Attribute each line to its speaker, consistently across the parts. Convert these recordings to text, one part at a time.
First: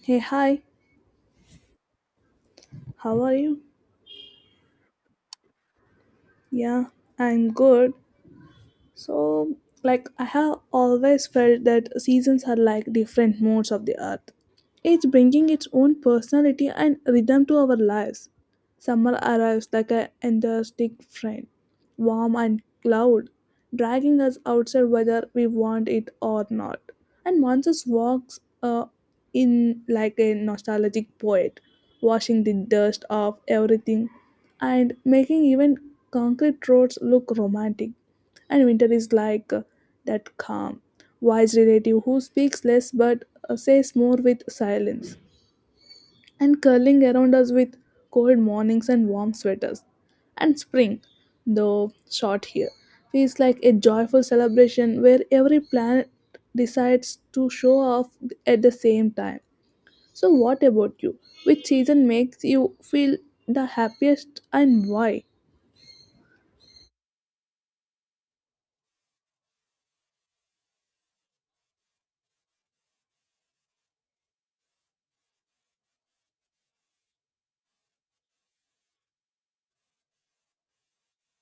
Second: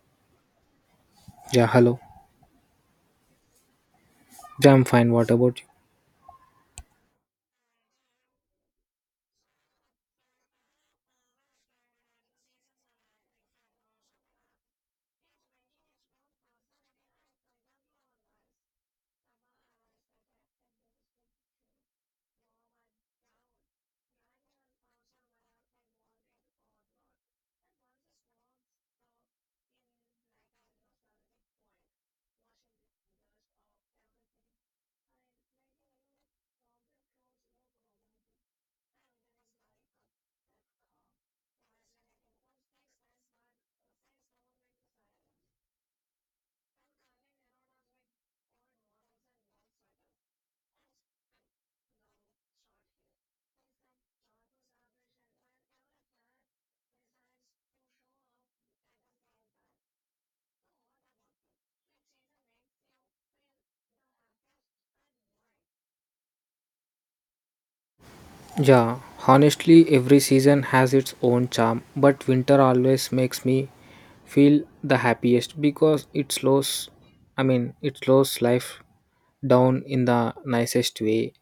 Speaker 1: Hey, hi,
Speaker 2: Yeah, hello.
Speaker 1: how are you?
Speaker 2: Yeah, I'm fine. What about
Speaker 1: Yeah, I'm good. So, I have always felt that seasons are like different modes of the earth, each bringing its own personality and rhythm to our lives. Summer arrives like an enthusiastic friend, warm and loud, dragging us outside whether we want it or not. And monsters walks in like a nostalgic poet, washing the dust off everything and making even concrete roads look romantic, and winter is like that calm, wise relative who speaks less but says more with silence, and curling around us with cold mornings and warm sweaters. And spring, though short here, feels like a joyful celebration where every planet decides to show off at the same time. So, what about you? Which season makes you feel the happiest and why?
Speaker 2: you? Yeah, honestly, every season has its own charm, but winter always makes me feel the happiest because it slows life down in the nicest way.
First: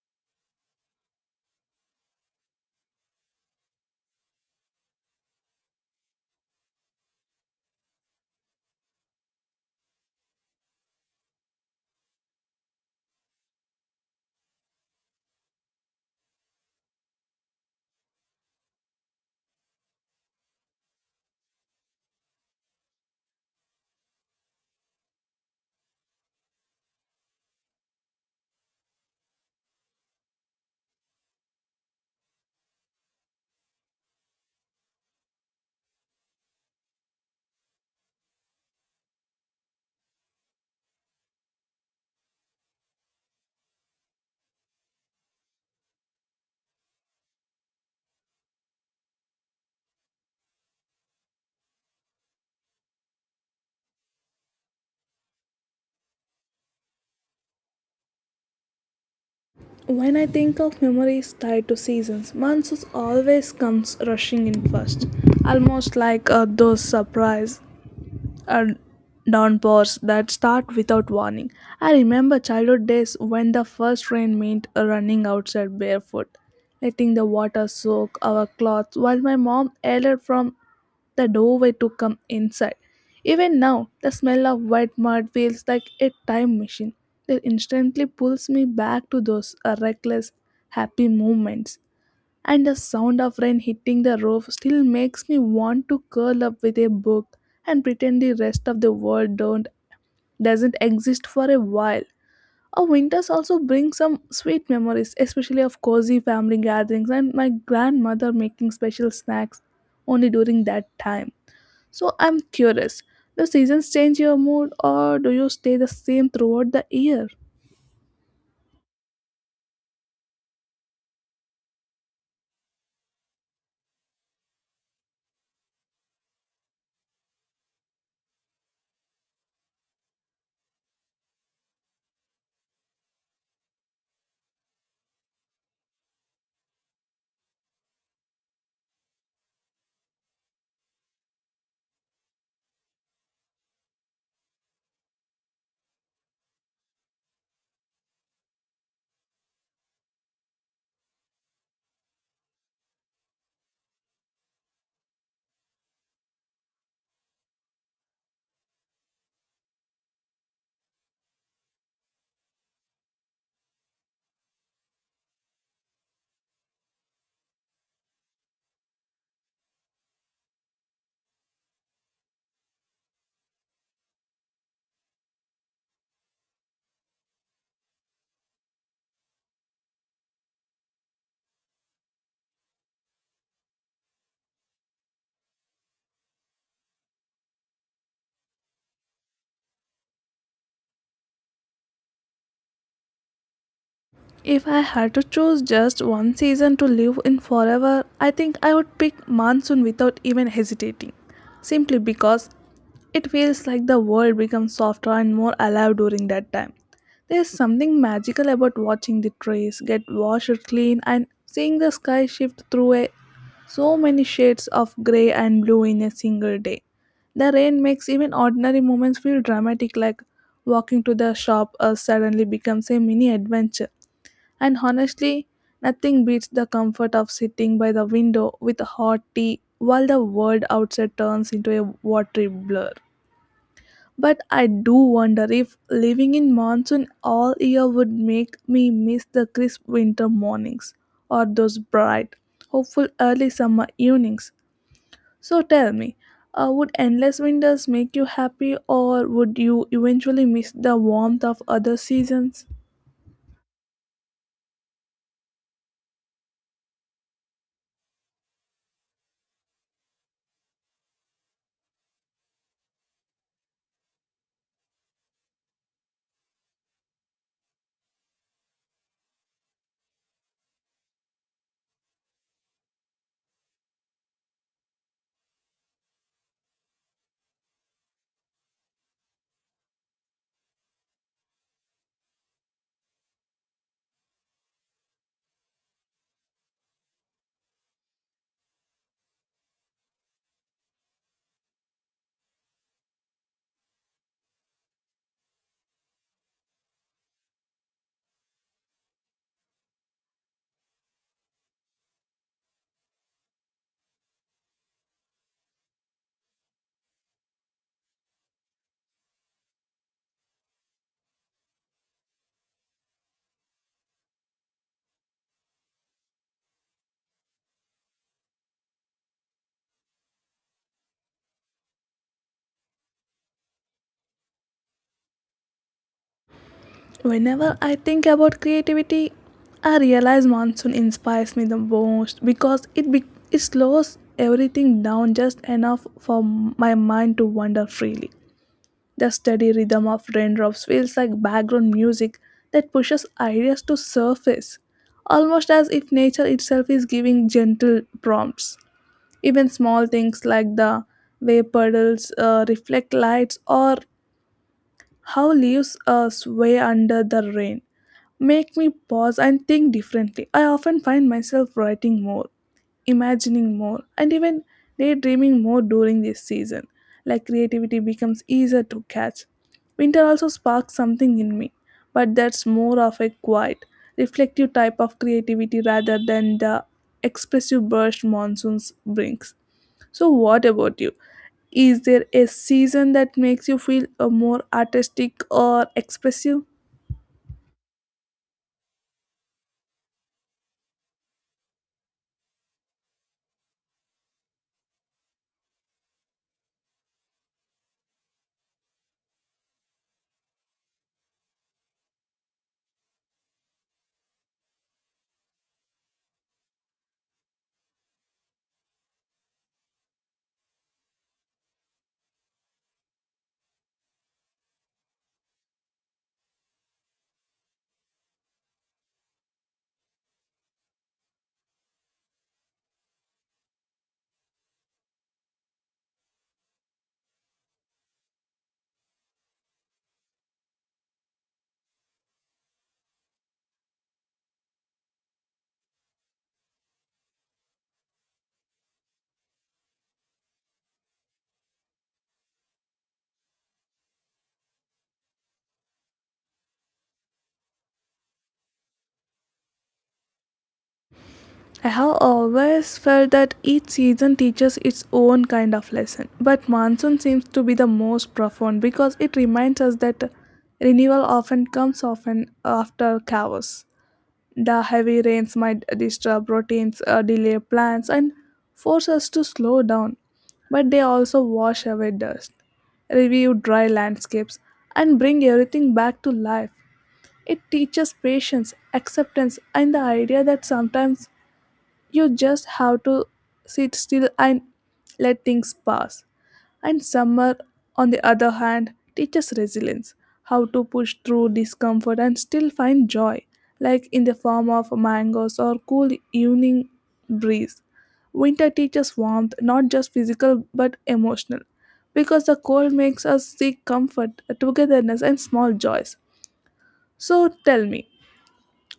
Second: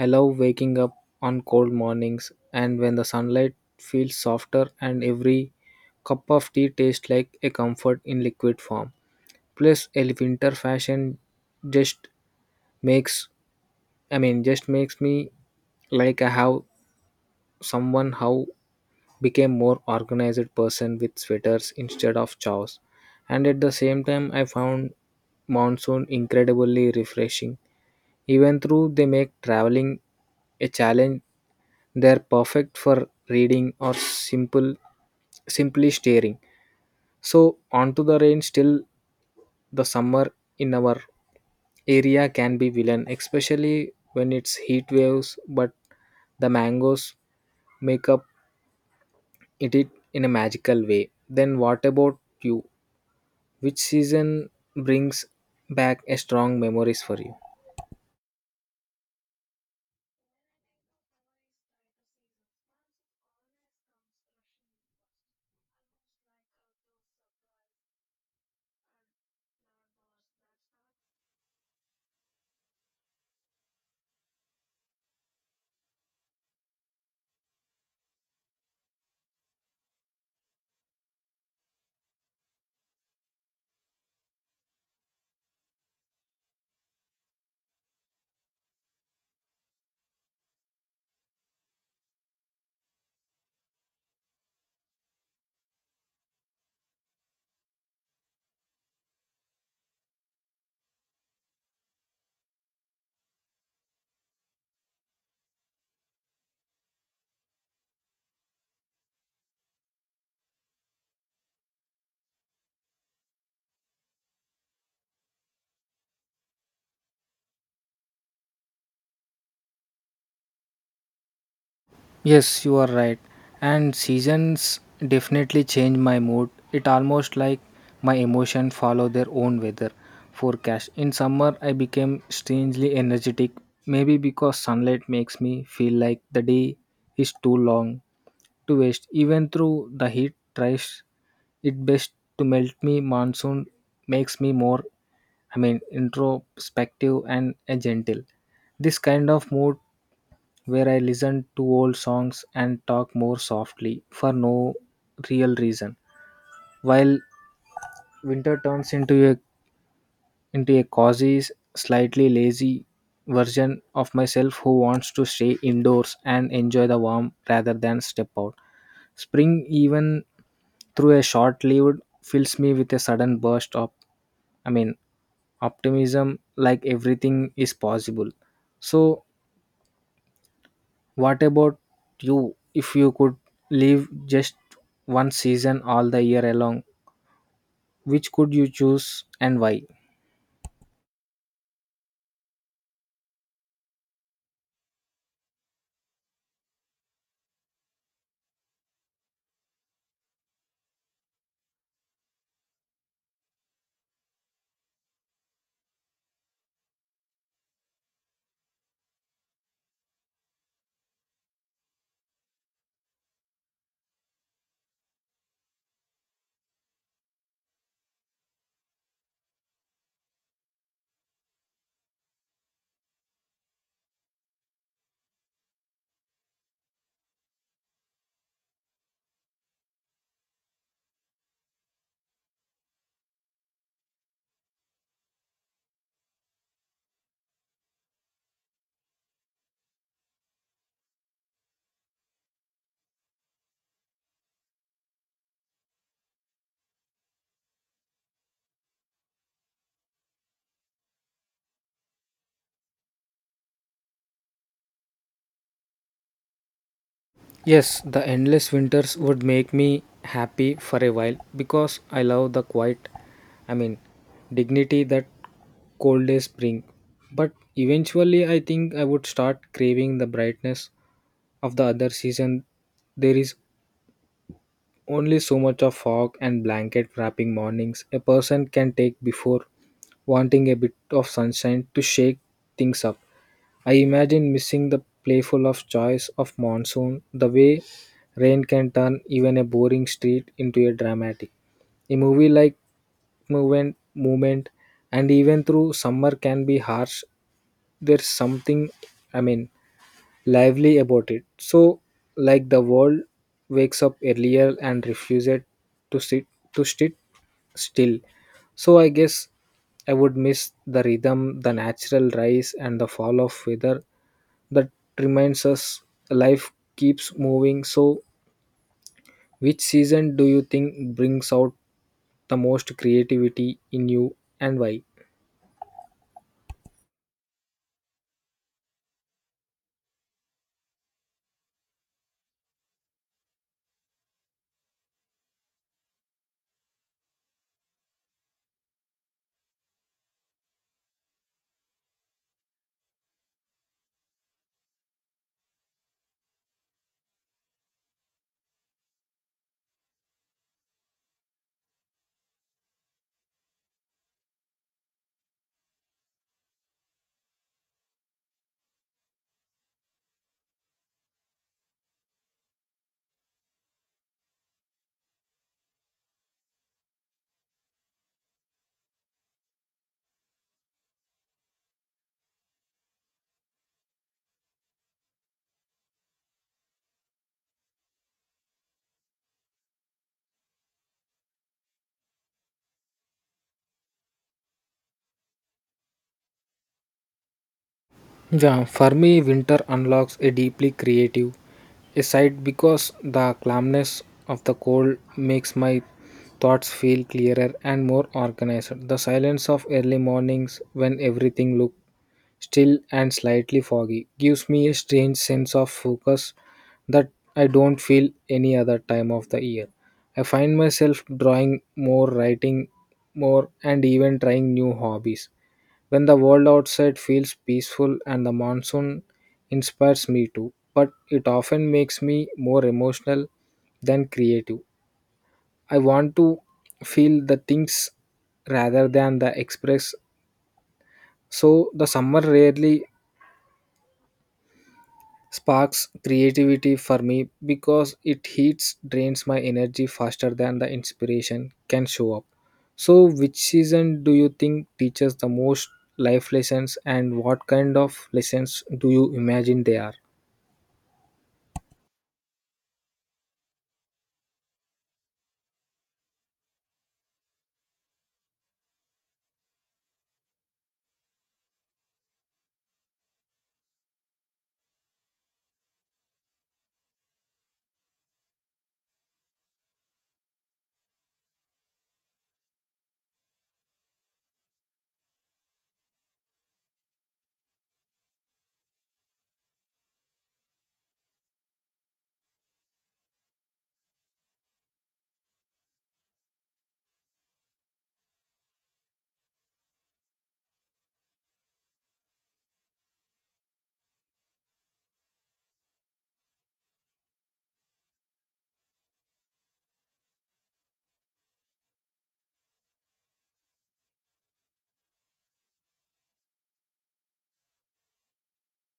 Speaker 2: I love waking up on cold mornings and when the sunlight feels softer and every cup of tea tastes like a comfort in liquid form. Plus, a winter fashion just makes just makes me like I have someone how became more organized person with sweaters instead of chows. And at the same time, I found monsoon incredibly refreshing. Even though they make traveling a challenge, they're perfect for reading or simply staring. So onto the rain still the summer in our area can be villain, especially when it's heat waves, but the mangoes make up it in a magical way. Then what about you? Which season brings back a strong memories for you?
Speaker 1: When I think of memories tied to seasons, monsoons always comes rushing in first, almost like a those surprise and downpours that start without warning. I remember childhood days when the first rain meant running outside barefoot, letting the water soak our clothes while my mom yelled from the doorway to come inside. Even now, the smell of wet mud feels like a time machine that instantly pulls me back to those reckless, happy moments, and the sound of rain hitting the roof still makes me want to curl up with a book and pretend the rest of the world don't doesn't exist for a while. Our winters also bring some sweet memories, especially of cozy family gatherings and my grandmother making special snacks only during that time. So I'm curious, do seasons change your mood or do you stay the same throughout the year?
Speaker 2: Yes, you are right. And seasons definitely change my mood. It almost like my emotion follow their own weather forecast. In summer, I became strangely energetic, maybe because sunlight makes me feel like the day is too long to waste. Even though the heat tries it best to melt me, monsoon makes me introspective and gentle. This kind of mood where I listen to old songs and talk more softly for no real reason. While winter turns into a cozy, slightly lazy version of myself who wants to stay indoors and enjoy the warmth rather than step out. Spring, even through a short lived, fills me with a sudden burst of I mean optimism, like everything is possible. So what about you? If you could live just one season all the year along, which could you choose and why?
Speaker 1: If I had to choose just one season to live in forever, I think I would pick monsoon without even hesitating. Simply because it feels like the world becomes softer and more alive during that time. There's something magical about watching the trees get washed clean and seeing the sky shift through a so many shades of grey and blue in a single day. The rain makes even ordinary moments feel dramatic, like walking to the shop suddenly becomes a mini adventure. And honestly, nothing beats the comfort of sitting by the window with a hot tea while the world outside turns into a watery blur. But I do wonder if living in monsoon all year would make me miss the crisp winter mornings or those bright, hopeful early summer evenings. So tell me, would endless winters make you happy or would you eventually miss the warmth of other seasons?
Speaker 2: Yes, the endless winters would make me happy for a while because I love the I mean, dignity that cold days bring. But eventually, I think I would start craving the brightness of the other season. There is only so much of fog and blanket wrapping mornings a person can take before wanting a bit of sunshine to shake things up. I imagine missing the playful of joys of monsoon, the way rain can turn even a boring street into a dramatic. A movie like movement, and even through summer can be harsh. There's something, I mean, lively about it. So, like the world wakes up earlier and refuses to sit to sit still. So I guess I would miss the rhythm, the natural rise and the fall of weather that reminds us life keeps moving. So, which season do you think brings out the most creativity in you and why?
Speaker 1: Whenever I think about creativity, I realize monsoon inspires me the most because it slows everything down just enough for my mind to wander freely. The steady rhythm of raindrops feels like background music that pushes ideas to surface, almost as if nature itself is giving gentle prompts. Even small things like the way puddles reflect lights or how leaves sway under the rain make me pause and think differently. I often find myself writing more, imagining more, and even daydreaming more during this season, like creativity becomes easier to catch. Winter also sparks something in me, but that's more of a quiet, reflective type of creativity rather than the expressive burst monsoons brings. So, what about you? Is there a season that makes you feel more artistic or expressive?
Speaker 2: Yeah, for me, winter unlocks a deeply creative a side because the calmness of the cold makes my thoughts feel clearer and more organized. The silence of early mornings, when everything looks still and slightly foggy, gives me a strange sense of focus that I don't feel any other time of the year. I find myself drawing more, writing more, and even trying new hobbies. When the world outside feels peaceful and the monsoon inspires me too, but it often makes me more emotional than creative. I want to feel the things rather than the express, so the summer rarely sparks creativity for me because it heats drains my energy faster than the inspiration can show up. So, which season do you think teaches the most life lessons, and what kind of lessons do you imagine they are?
Speaker 1: I have always felt that each season teaches its own kind of lesson, but monsoon seems to be the most profound because it reminds us that renewal often comes often after chaos. The heavy rains might disturb routines, delay plans, and force us to slow down, but they also wash away dust, review dry landscapes, and bring everything back to life. It teaches patience, acceptance, and the idea that sometimes you just have to sit still and let things pass. And summer, on the other hand, teaches resilience, how to push through discomfort and still find joy, like in the form of mangoes or cool evening breeze. Winter teaches warmth, not just physical but emotional, because the cold makes us seek comfort, togetherness, and small joys. So tell me,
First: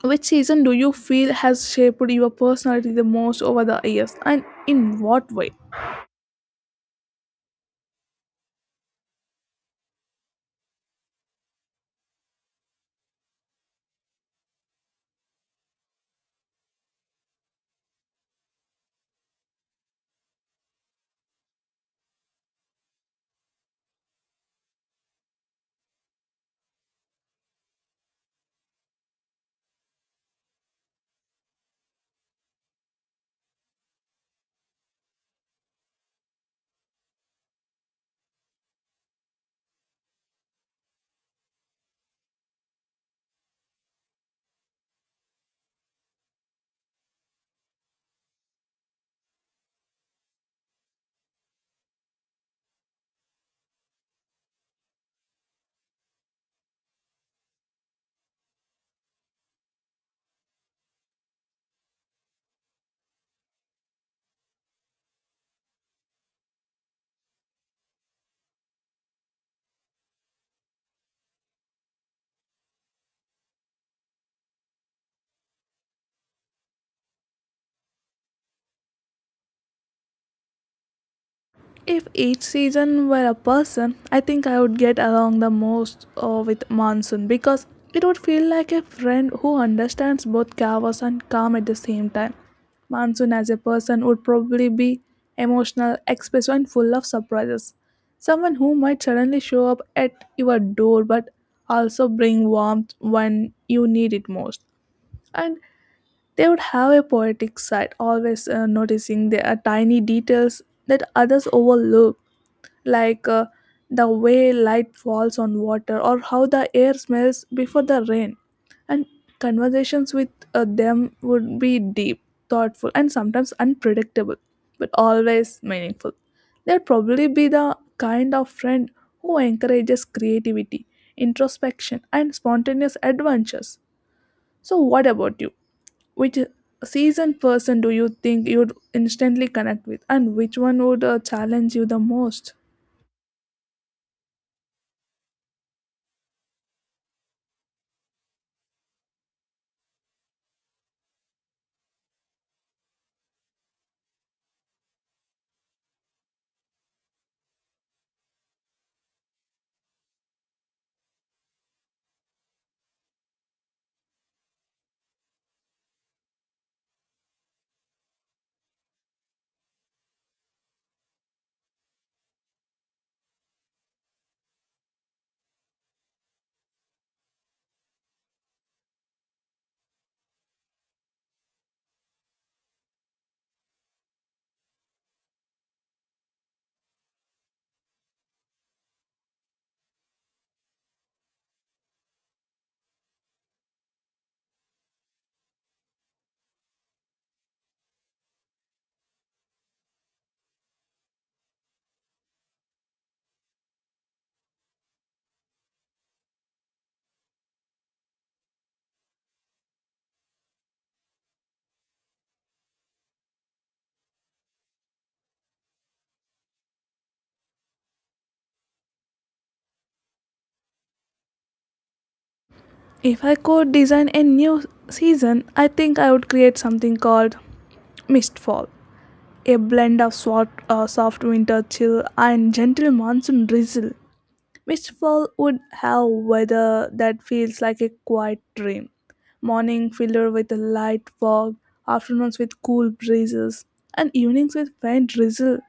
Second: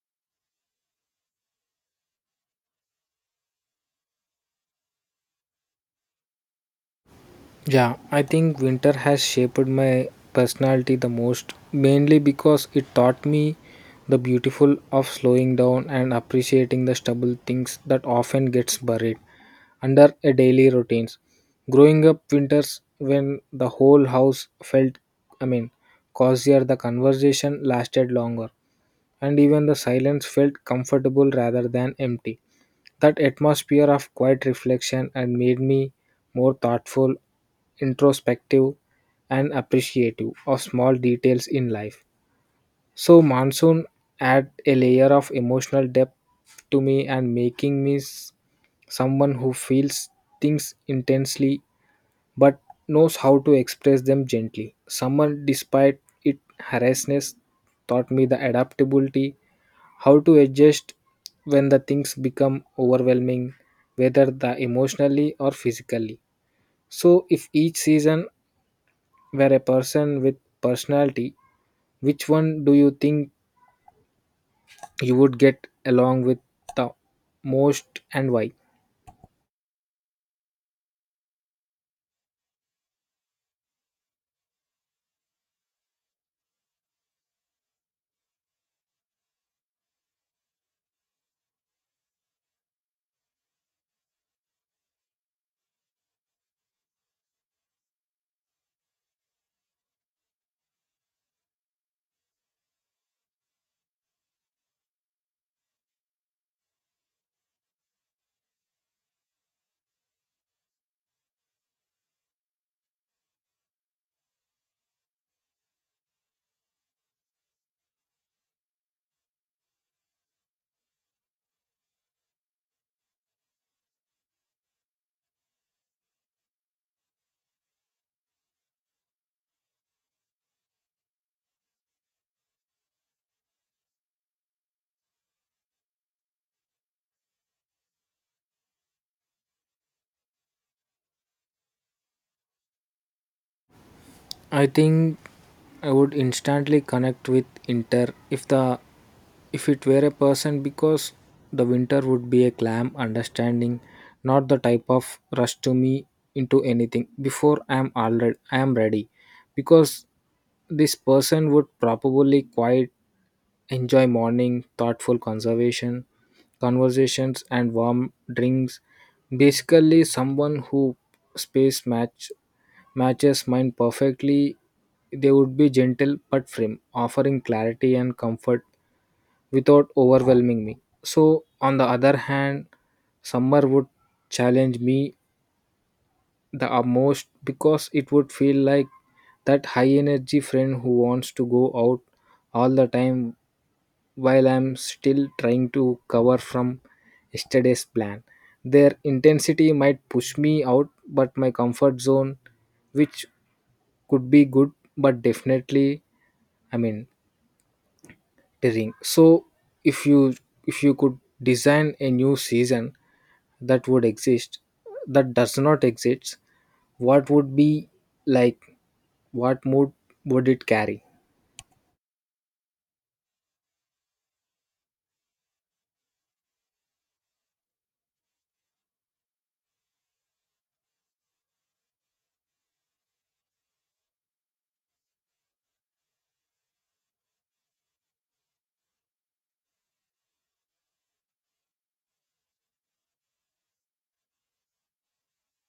Speaker 1: which season do you feel has shaped your personality the most over the years and in what way?
Speaker 2: Yeah, I think winter has shaped my personality the most, mainly because it taught me the beautiful of slowing down and appreciating the stubble things that often gets buried under a daily routines. Growing up winters when the whole house felt I mean cozier, the conversation lasted longer and even the silence felt comfortable rather than empty. That atmosphere of quiet reflection and made me more thoughtful, introspective, and appreciative of small details in life. So monsoon add a layer of emotional depth to me and making me someone who feels things intensely but knows how to express them gently. Summer, despite its harshness, taught me the adaptability, how to adjust when the things become overwhelming, whether the emotionally or physically. So, if each season were a person with personality, which one do you think you would get along with the most and why?
Speaker 1: If each season were a person, I think I would get along the most with monsoon because it would feel like a friend who understands both chaos and calm at the same time. Monsoon as a person would probably be emotional, expressive, and full of surprises. Someone who might suddenly show up at your door but also bring warmth when you need it most. And they would have a poetic side, always noticing the tiny details that others overlook, like the way light falls on water or how the air smells before the rain. And conversations with them would be deep, thoughtful, and sometimes unpredictable, but always meaningful. They'd probably be the kind of friend who encourages creativity, introspection, and spontaneous adventures. So, what about you? Which seasoned person do you think you'd instantly connect with and which one would challenge you the most?
Speaker 2: I think I would instantly connect with Inter if the if it were a person because the winter would be a calm understanding, not the type of rush to me into anything before I am ready, because this person would probably quiet enjoy morning thoughtful conservation conversations and warm drinks, basically someone who space match matches mine perfectly. They would be gentle but firm, offering clarity and comfort without overwhelming me. So on the other hand, summer would challenge me the utmost because it would feel like that high energy friend who wants to go out all the time while I'm still trying to cover from yesterday's plan. Their intensity might push me out, but my comfort zone, which could be good, but definitely, I mean, tiring. So, if you if you could design a new season that would exist, that does not exist, what would be like? What mood would it carry?
Speaker 1: If I could design a new season, I think I would create something called mistfall, a blend of soft winter chill and gentle monsoon drizzle. Mistfall would have weather that feels like a quiet dream, morning filled with a light fog, afternoons with cool breezes, and evenings with faint drizzle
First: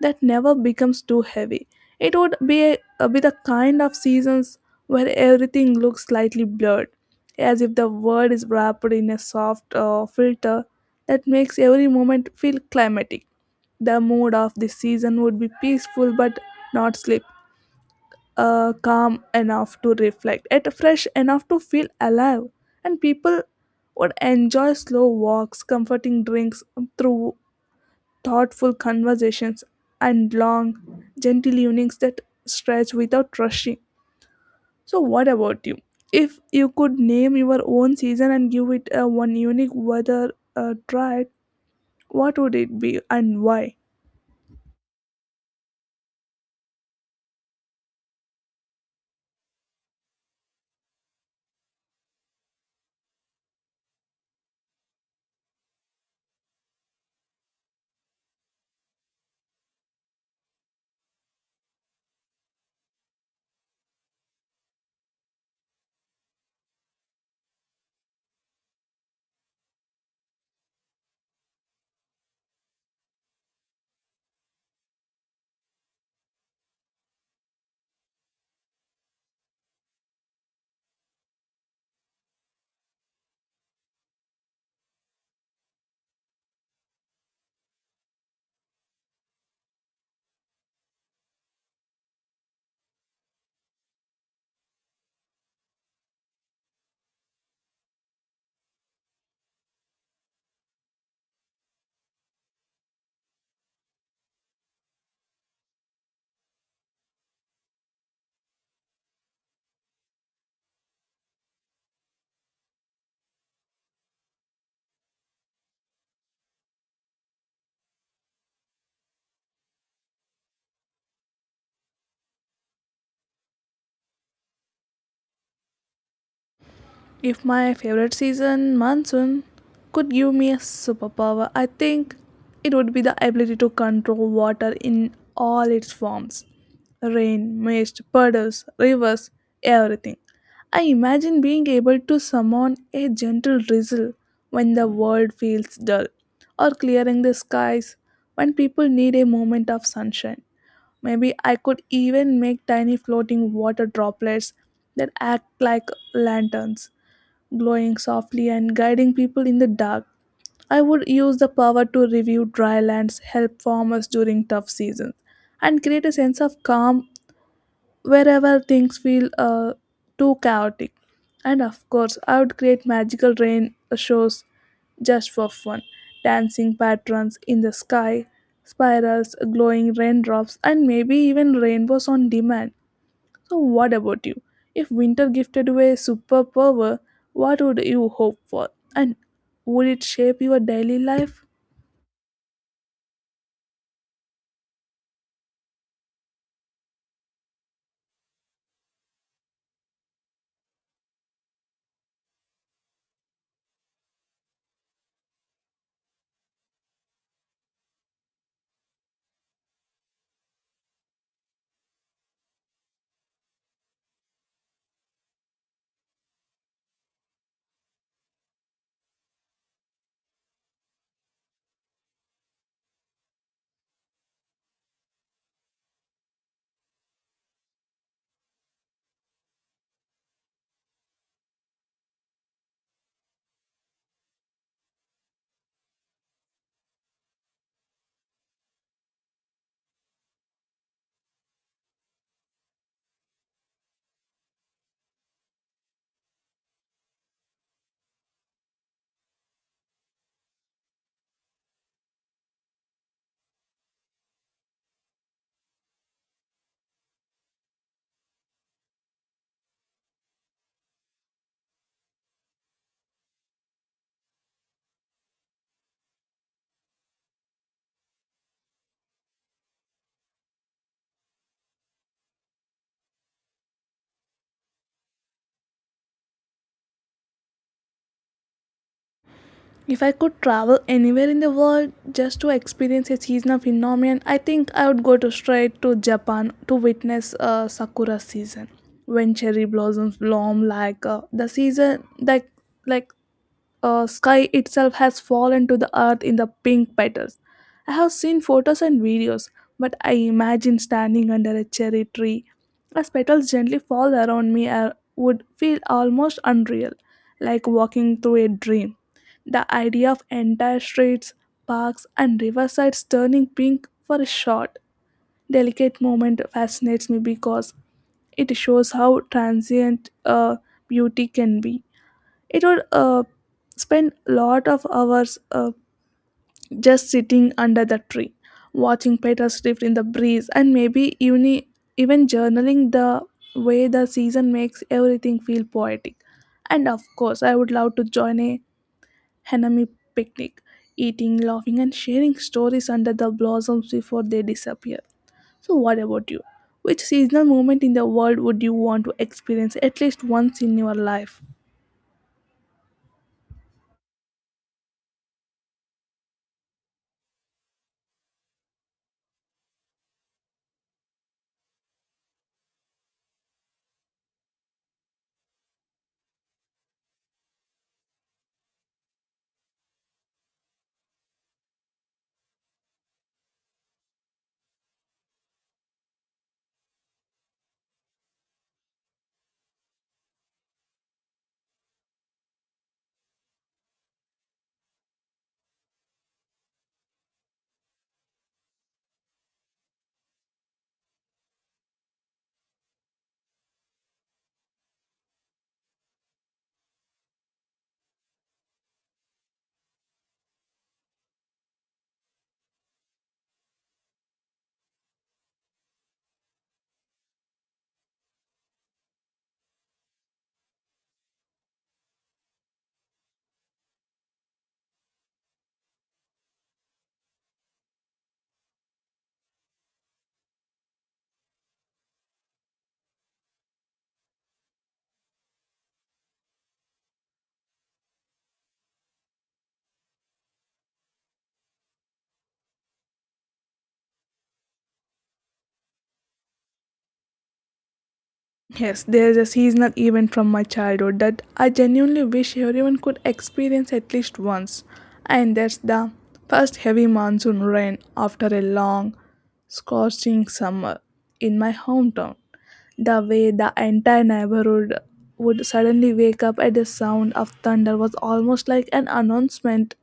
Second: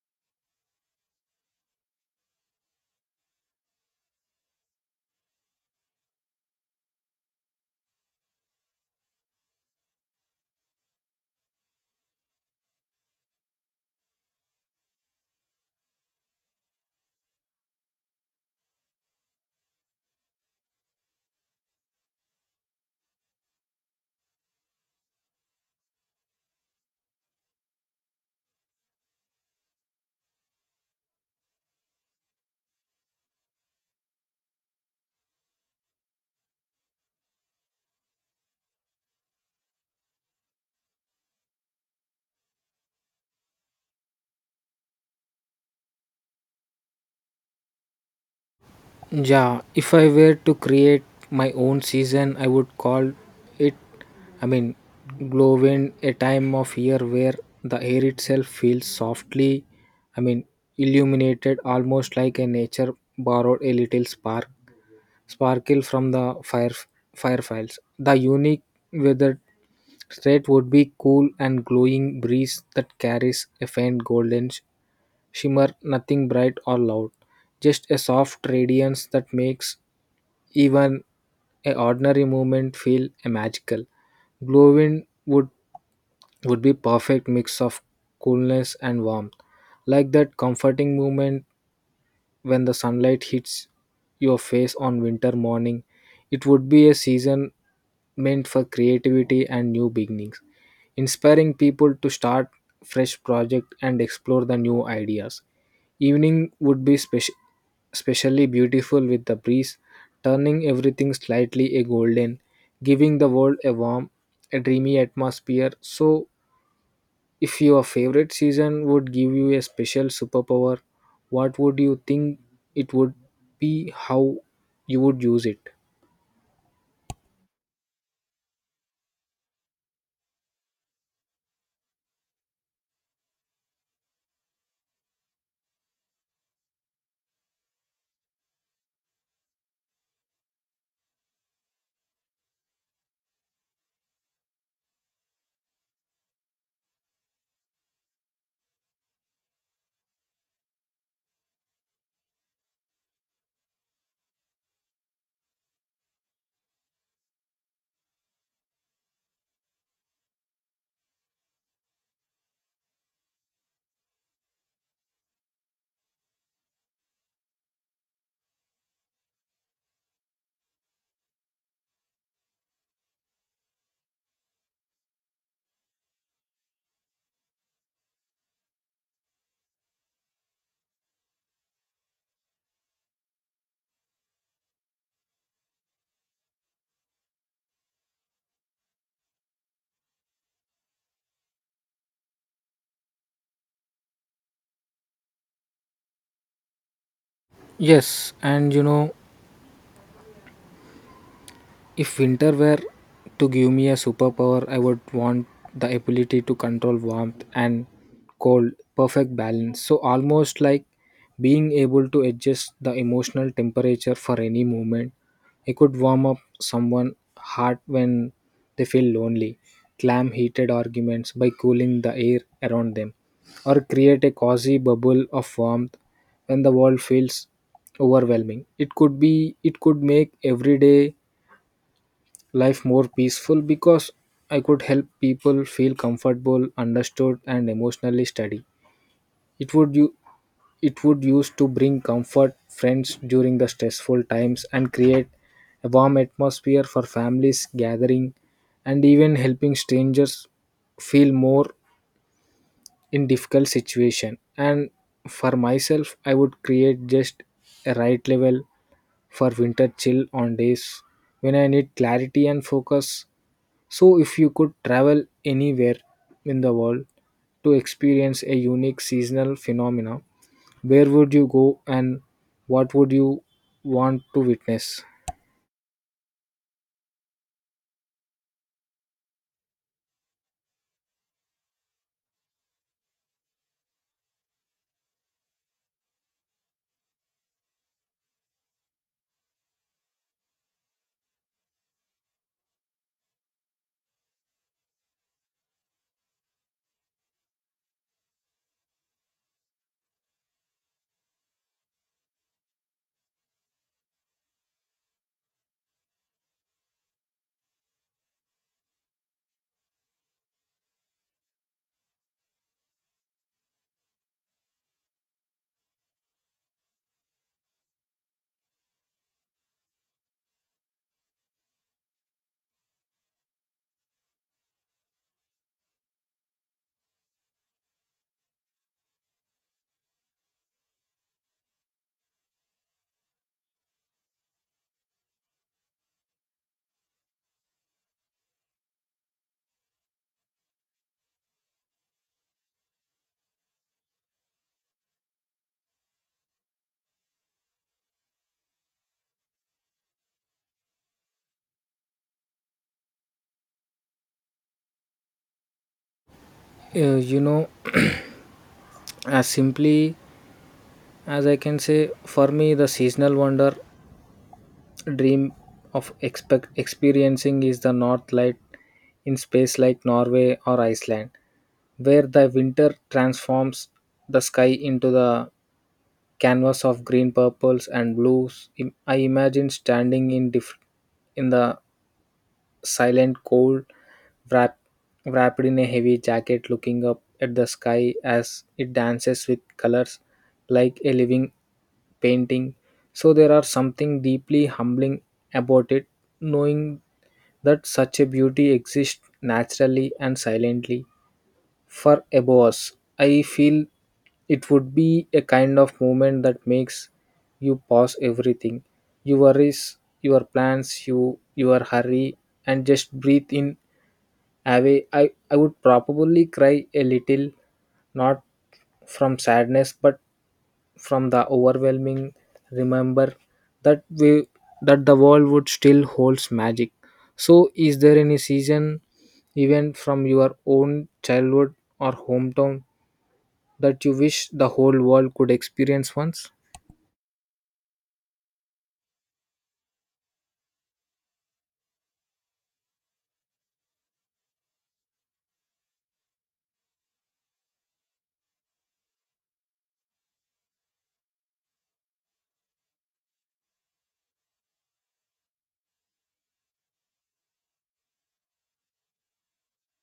Speaker 1: that never becomes too heavy. It would be a be the kind of seasons where everything looks slightly blurred, as if the world is wrapped in a soft filter that makes every moment feel climatic. The mood of this season would be peaceful but not sleep, calm enough to reflect, yet fresh enough to feel alive, and people would enjoy slow walks, comforting drinks through thoughtful conversations, and long, gentle evenings that stretch without rushing. So, what about you? If you could name your own season and give it a one unique weather try, what would it be and why?
Speaker 2: Yeah, if I were to create my own season, I would call it, I mean, Glowwind, a time of year where the air itself feels I mean, illuminated, almost like a nature borrowed a little sparkle from the fire fireflies. The unique weathered state would be cool and glowing breeze that carries a faint golden shimmer, nothing bright or loud, just a soft radiance that makes even a ordinary moment feel a magical. Glowwind would be perfect mix of coolness and warmth, like that comforting moment when the sunlight hits your face on winter morning. It would be a season meant for creativity and new beginnings, inspiring people to start fresh projects and explore the new ideas. Evening would be specially beautiful, with the breeze turning everything slightly a golden, giving the world a warm a dreamy atmosphere. So if your favorite season would give you a special superpower, what would you think it would be? How you would use it?
Speaker 1: If my favorite season, monsoon, could give me a superpower, I think it would be the ability to control water in all its forms, rain, mist, puddles, rivers, everything. I imagine being able to summon a gentle drizzle when the world feels dull, or clearing the skies when people need a moment of sunshine. Maybe I could even make tiny floating water droplets that act like lanterns, glowing softly and guiding people in the dark. I would use the power to review dry lands, help farmers during tough seasons, and create a sense of calm wherever things feel too chaotic. And of course, I would create magical rain shows just for fun, dancing patterns in the sky, spirals, glowing raindrops, and maybe even rainbows on demand. So, what about you? If winter gifted you a superpower, what would you hope for? And would it shape your daily life?
Speaker 2: Yes, and you know, if winter were to give me a superpower, I would want the ability to control warmth and cold, perfect balance. So, almost like being able to adjust the emotional temperature for any moment. I could warm up someone's heart when they feel lonely, calm heated arguments by cooling the air around them, or create a cozy bubble of warmth when the world feels overwhelming. It could make every day life more peaceful because I could help people feel comfortable, understood, and emotionally steady. It would you it would use to bring comfort friends during the stressful times and create a warm atmosphere for families gathering, and even helping strangers feel more in difficult situation. And for myself, I would create just a right level for winter chill on days when I need clarity and focus. So, if you could travel anywhere in the world to experience a unique seasonal phenomena, where would you go and what would you want to witness?
Speaker 1: If I could travel anywhere in the world just to experience a seasonal phenomenon, I think I would go to straight to Japan to witness sakura season when cherry blossoms bloom like the season like sky itself has fallen to the earth in the pink petals. I have seen photos and videos, but I imagine standing under a cherry tree. As petals gently fall around me, I would feel almost unreal, like walking through a dream. The idea of entire streets, parks, and riversides turning pink for a short, delicate moment fascinates me because it shows how transient beauty can be. It would spend a lot of hours just sitting under the tree, watching petals drift in the breeze, and even journaling the way the season makes everything feel poetic. And of course, I would love to join a Hanami picnic, eating, laughing, and sharing stories under the blossoms before they disappear. So, what about you? Which seasonal moment in the world would you want to experience at least once in your life?
Speaker 2: Uh, you know, as simply as I can say, for me, the seasonal wonder dream of expect experiencing is the north light in space like Norway or Iceland, where the winter transforms the sky into the canvas of green purples and blues. I imagine standing in the silent, cold, wrap, wrapped in a heavy jacket, looking up at the sky as it dances with colors like a living painting. So there are something deeply humbling about it, knowing that such a beauty exists naturally and silently for a boss. I feel it would be a kind of moment that makes you pause everything, your worries, your plans, your hurry, and just breathe in away. I would probably cry a little, not from sadness, but from the overwhelming remember that we that the world would still holds magic. So is there any season event from your own childhood or hometown that you wish the whole world could experience once?
Speaker 1: Yes, there's a seasonal event from my childhood that I genuinely wish everyone could experience at least once, and that's the first heavy monsoon rain after a long, scorching summer in my hometown. The way the entire neighborhood would suddenly wake up at the sound of thunder was almost like an announcement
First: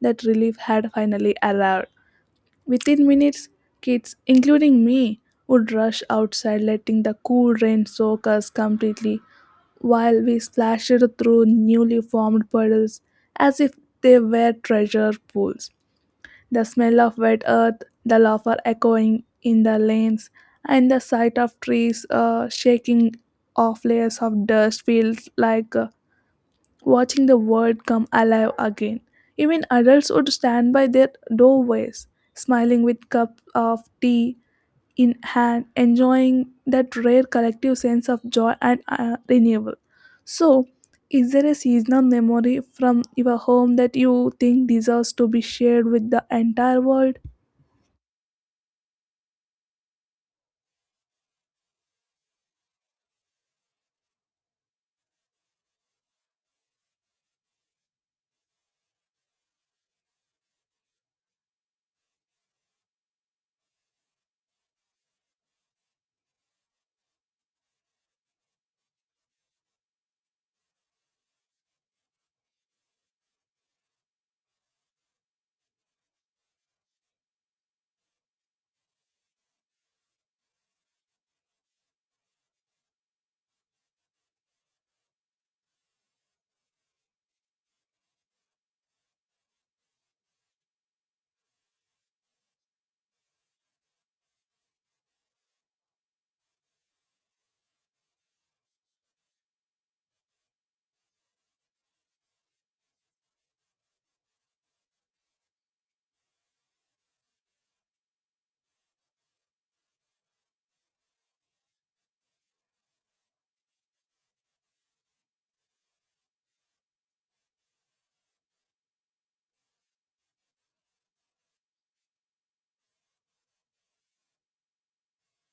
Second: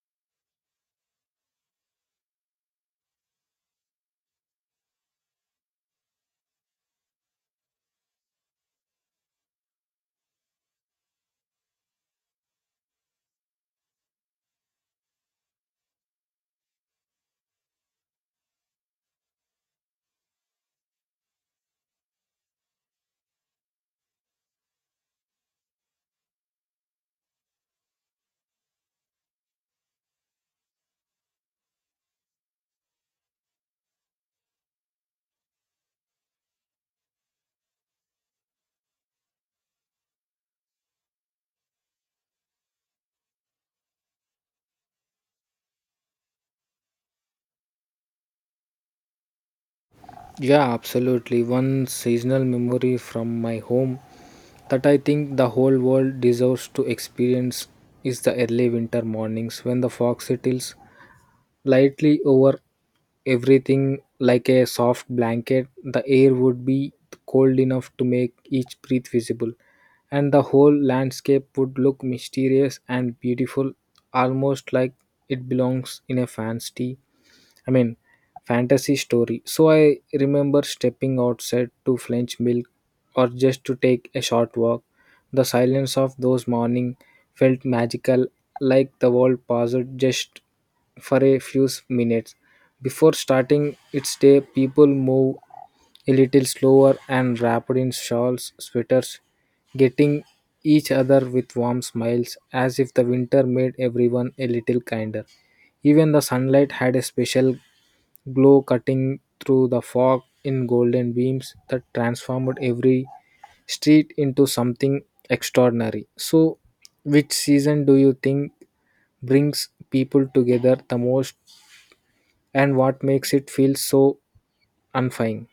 Speaker 1: that relief had finally arrived. Within minutes, kids, including me, would rush outside, letting the cool rain soak us completely while we splashed through newly formed puddles as if they were treasure pools. The smell of wet earth, the laughter echoing in the lanes, and the sight of trees shaking off layers of dust feels like watching the world come alive again. Even adults would stand by their doorways, smiling with cup of tea in hand, enjoying that rare collective sense of joy and renewal. So, is there a seasonal memory from your home that you think deserves to be shared with the entire world?
Speaker 2: Yeah, absolutely. One seasonal memory from my home that I think the whole world deserves to experience is the early winter mornings when the fog settles lightly over everything like a soft blanket. The air would be cold enough to make each breath visible, and the whole landscape would look mysterious and beautiful, almost like it belongs in a I mean, fantasy story. So I remember stepping outside to fetch milk or just to take a short walk. The silence of those mornings felt magical, like the world paused just for a few minutes. Before starting its day, people move a little slower and wrapped in shawls, sweaters, getting each other with warm smiles, as if the winter made everyone a little kinder. Even the sunlight had a special glow, cutting through the fog in golden beams that transformed every street into something extraordinary. So, which season do you think brings people together the most, and what makes it feel so unifying?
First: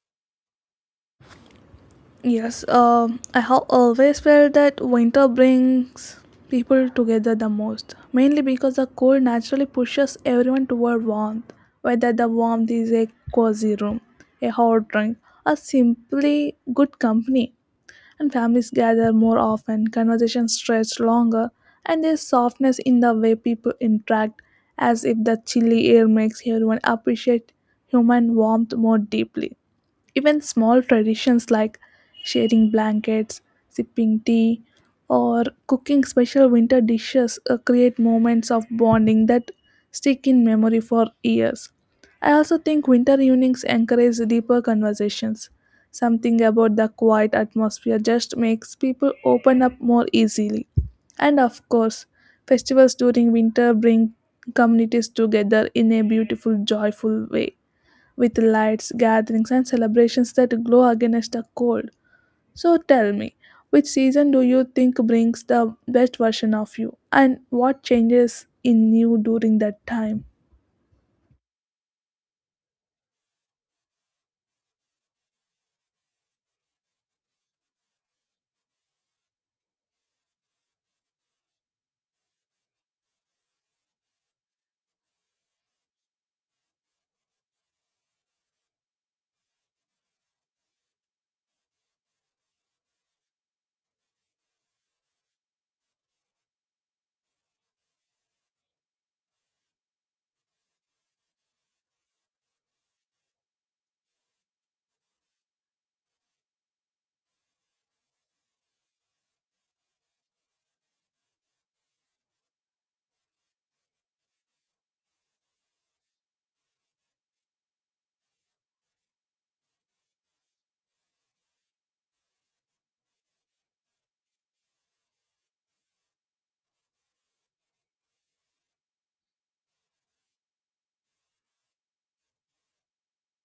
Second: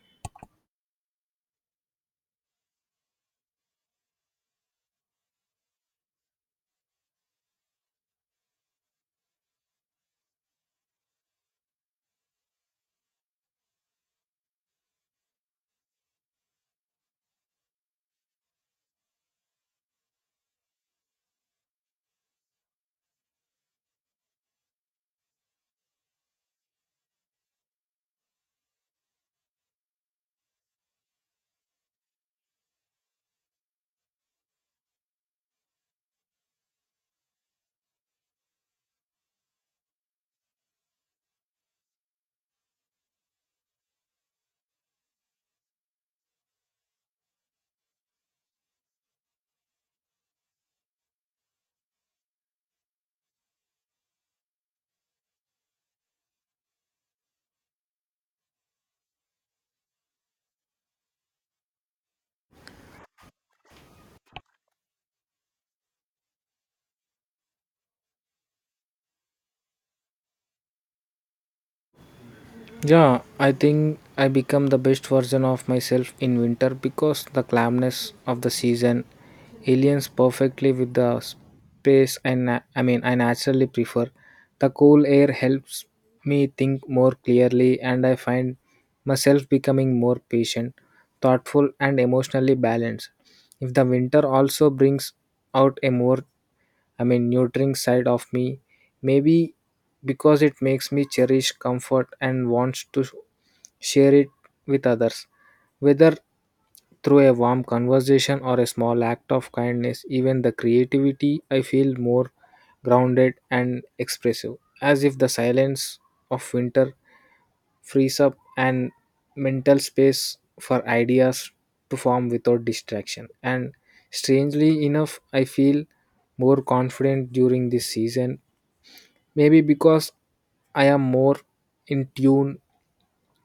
Speaker 1: Yes, I have always felt that winter brings people together the most, mainly because the cold naturally pushes everyone toward warmth, whether the warmth is a cozy room, a hot drink, or simply good company. And families gather more often, conversations stretch longer, and there's softness in the way people interact, as if the chilly air makes everyone appreciate human warmth more deeply. Even small traditions like sharing blankets, sipping tea, or cooking special winter dishes create moments of bonding that stick in memory for years. I also think winter evenings encourage deeper conversations. Something about the quiet atmosphere just makes people open up more easily. And of course, festivals during winter bring communities together in a beautiful, joyful way with lights, gatherings, and celebrations that glow against the cold. So tell me, which season do you think brings the best version of you, and what changes in you during that time?
Speaker 2: Yeah, I think I become the best version of myself in winter because the calmness of the season aligns perfectly with the space and na- I mean I naturally prefer. The cool air helps me think more clearly and I find myself becoming more patient, thoughtful and emotionally balanced. If the winter also brings out a more nurturing side of me. Maybe because it makes me cherish comfort and wants to share it with others. Whether through a warm conversation or a small act of kindness, even the creativity, I feel more grounded and expressive, as if the silence of winter frees up and mental space for ideas to form without distraction. And strangely enough, I feel more confident during this season, maybe because I am more in tune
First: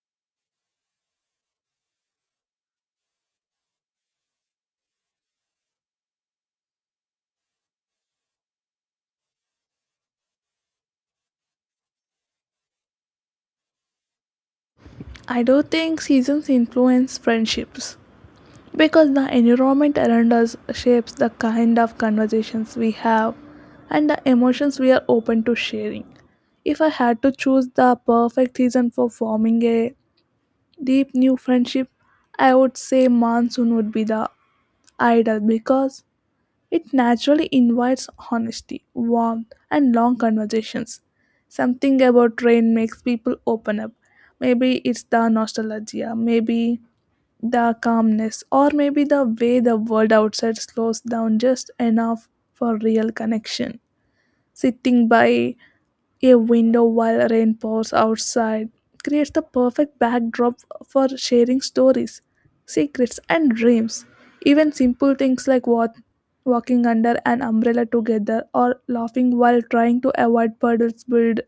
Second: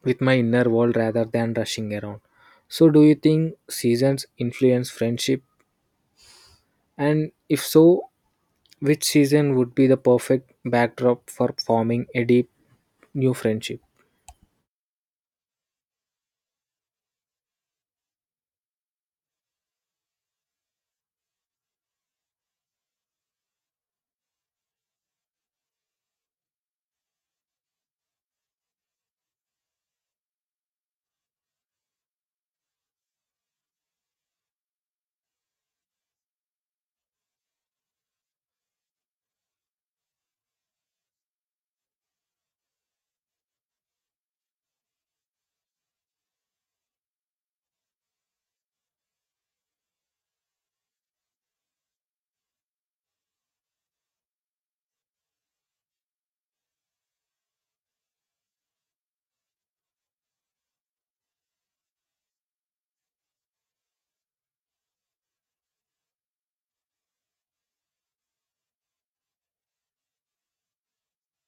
Speaker 2: with my inner world rather than rushing around. So do you think seasons influence friendship, and if so, which season would be the perfect backdrop for forming a deep new friendship?
Speaker 1: I do think seasons influence friendships because the environment around us shapes the kind of conversations we have and the emotions we are open to sharing. If I had to choose the perfect season for forming a deep new friendship, I would say monsoon would be the idle because it naturally invites honesty, warmth, and long conversations. Something about rain makes people open up. Maybe it's the nostalgia, maybe the calmness, or maybe the way the world outside slows down just enough for real connection. Sitting by a window while rain pours outside creates the perfect backdrop for sharing stories, secrets, and dreams. Even simple things like walking under an umbrella together or laughing while trying to avoid puddles build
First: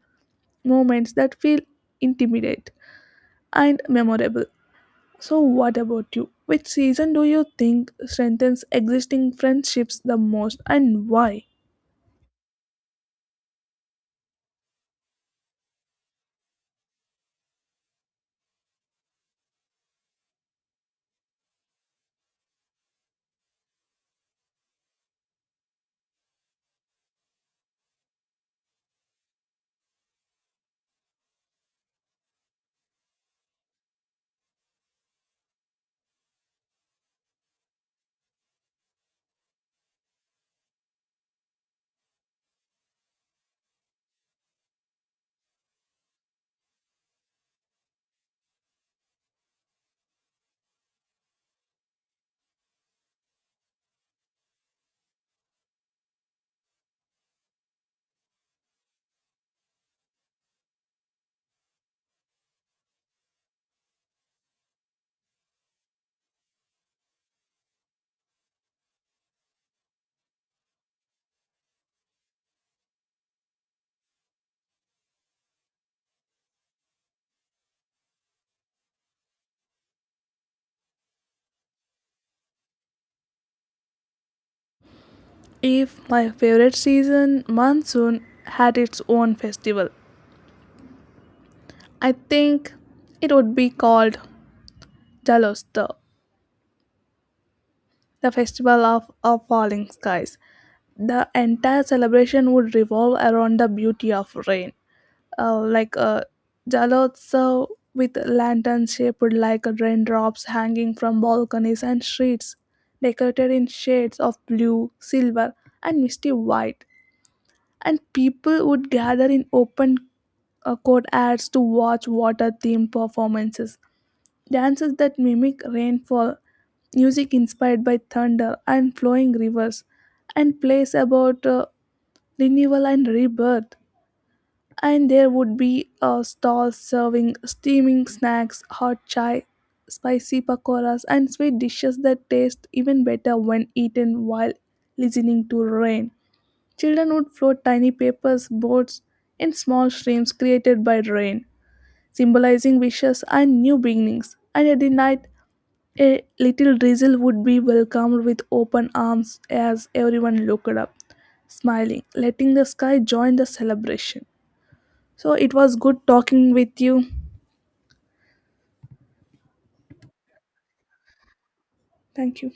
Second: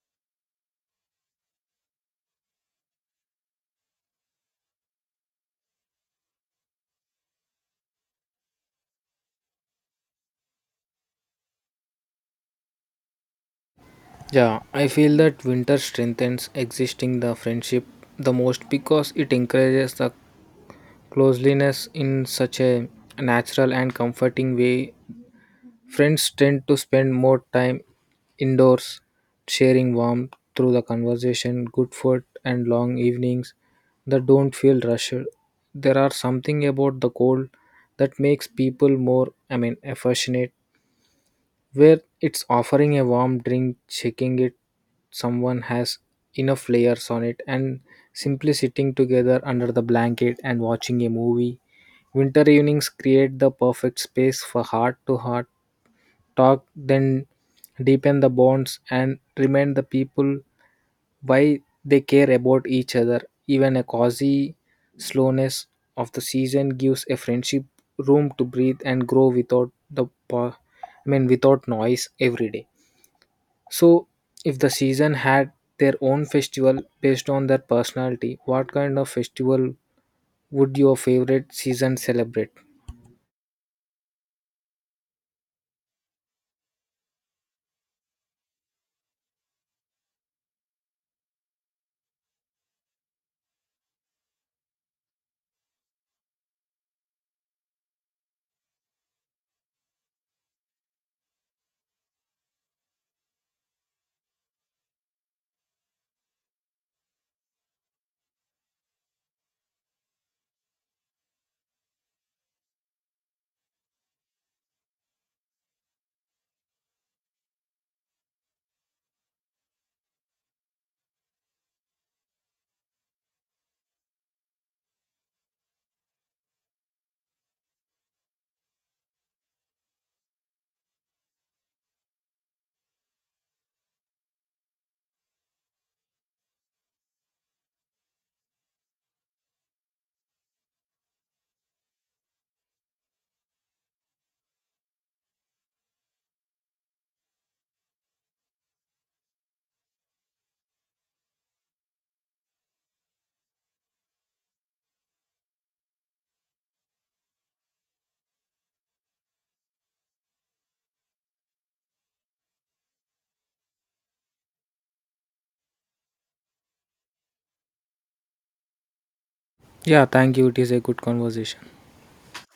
Speaker 1: moments that feel intimate and memorable. So, what about you? Which season do you think strengthens existing friendships the most and why?
Speaker 2: Yeah, I feel that winter strengthens existing the friendship the most because it encourages the closeliness in such a natural and comforting way. Friends tend to spend more time indoors, sharing warmth through the conversation, good food, and long evenings that don't feel rushed. There are something about the cold that makes people more affectionate, where it's offering a warm drink, checking it someone has enough layers on it, and simply sitting together under the blanket and watching a movie. Winter evenings create the perfect space for heart to heart talk, then deepen the bonds and remind the people why they care about each other. Even a cozy slowness of the season gives a friendship room to breathe and grow without the without noise every day. So if the season had their own festival based on their personality, what kind of festival would your favorite season celebrate?
Speaker 1: If my favorite season, monsoon, had its own festival, I think it would be called Jaloster, the festival of falling skies. The entire celebration would revolve around the beauty of rain, like a Jaloster, with lanterns shaped like raindrops hanging from balconies and streets, decorated in shades of blue, silver, and misty white. And people would gather in open court to watch water themed performances, dances that mimic rainfall, music inspired by thunder and flowing rivers, and plays about renewal and rebirth. And there would be stalls serving steaming snacks, hot chai, spicy pakoras, and sweet dishes that taste even better when eaten while listening to rain. Children would float tiny papers boats in small streams created by rain, symbolizing wishes and new beginnings. And at the night, a little drizzle would be welcomed with open arms as everyone looked up, smiling, letting the sky join the celebration. So it was good talking with you.
Speaker 2: Yeah, thank you. It is a good conversation.
Speaker 1: Thank you.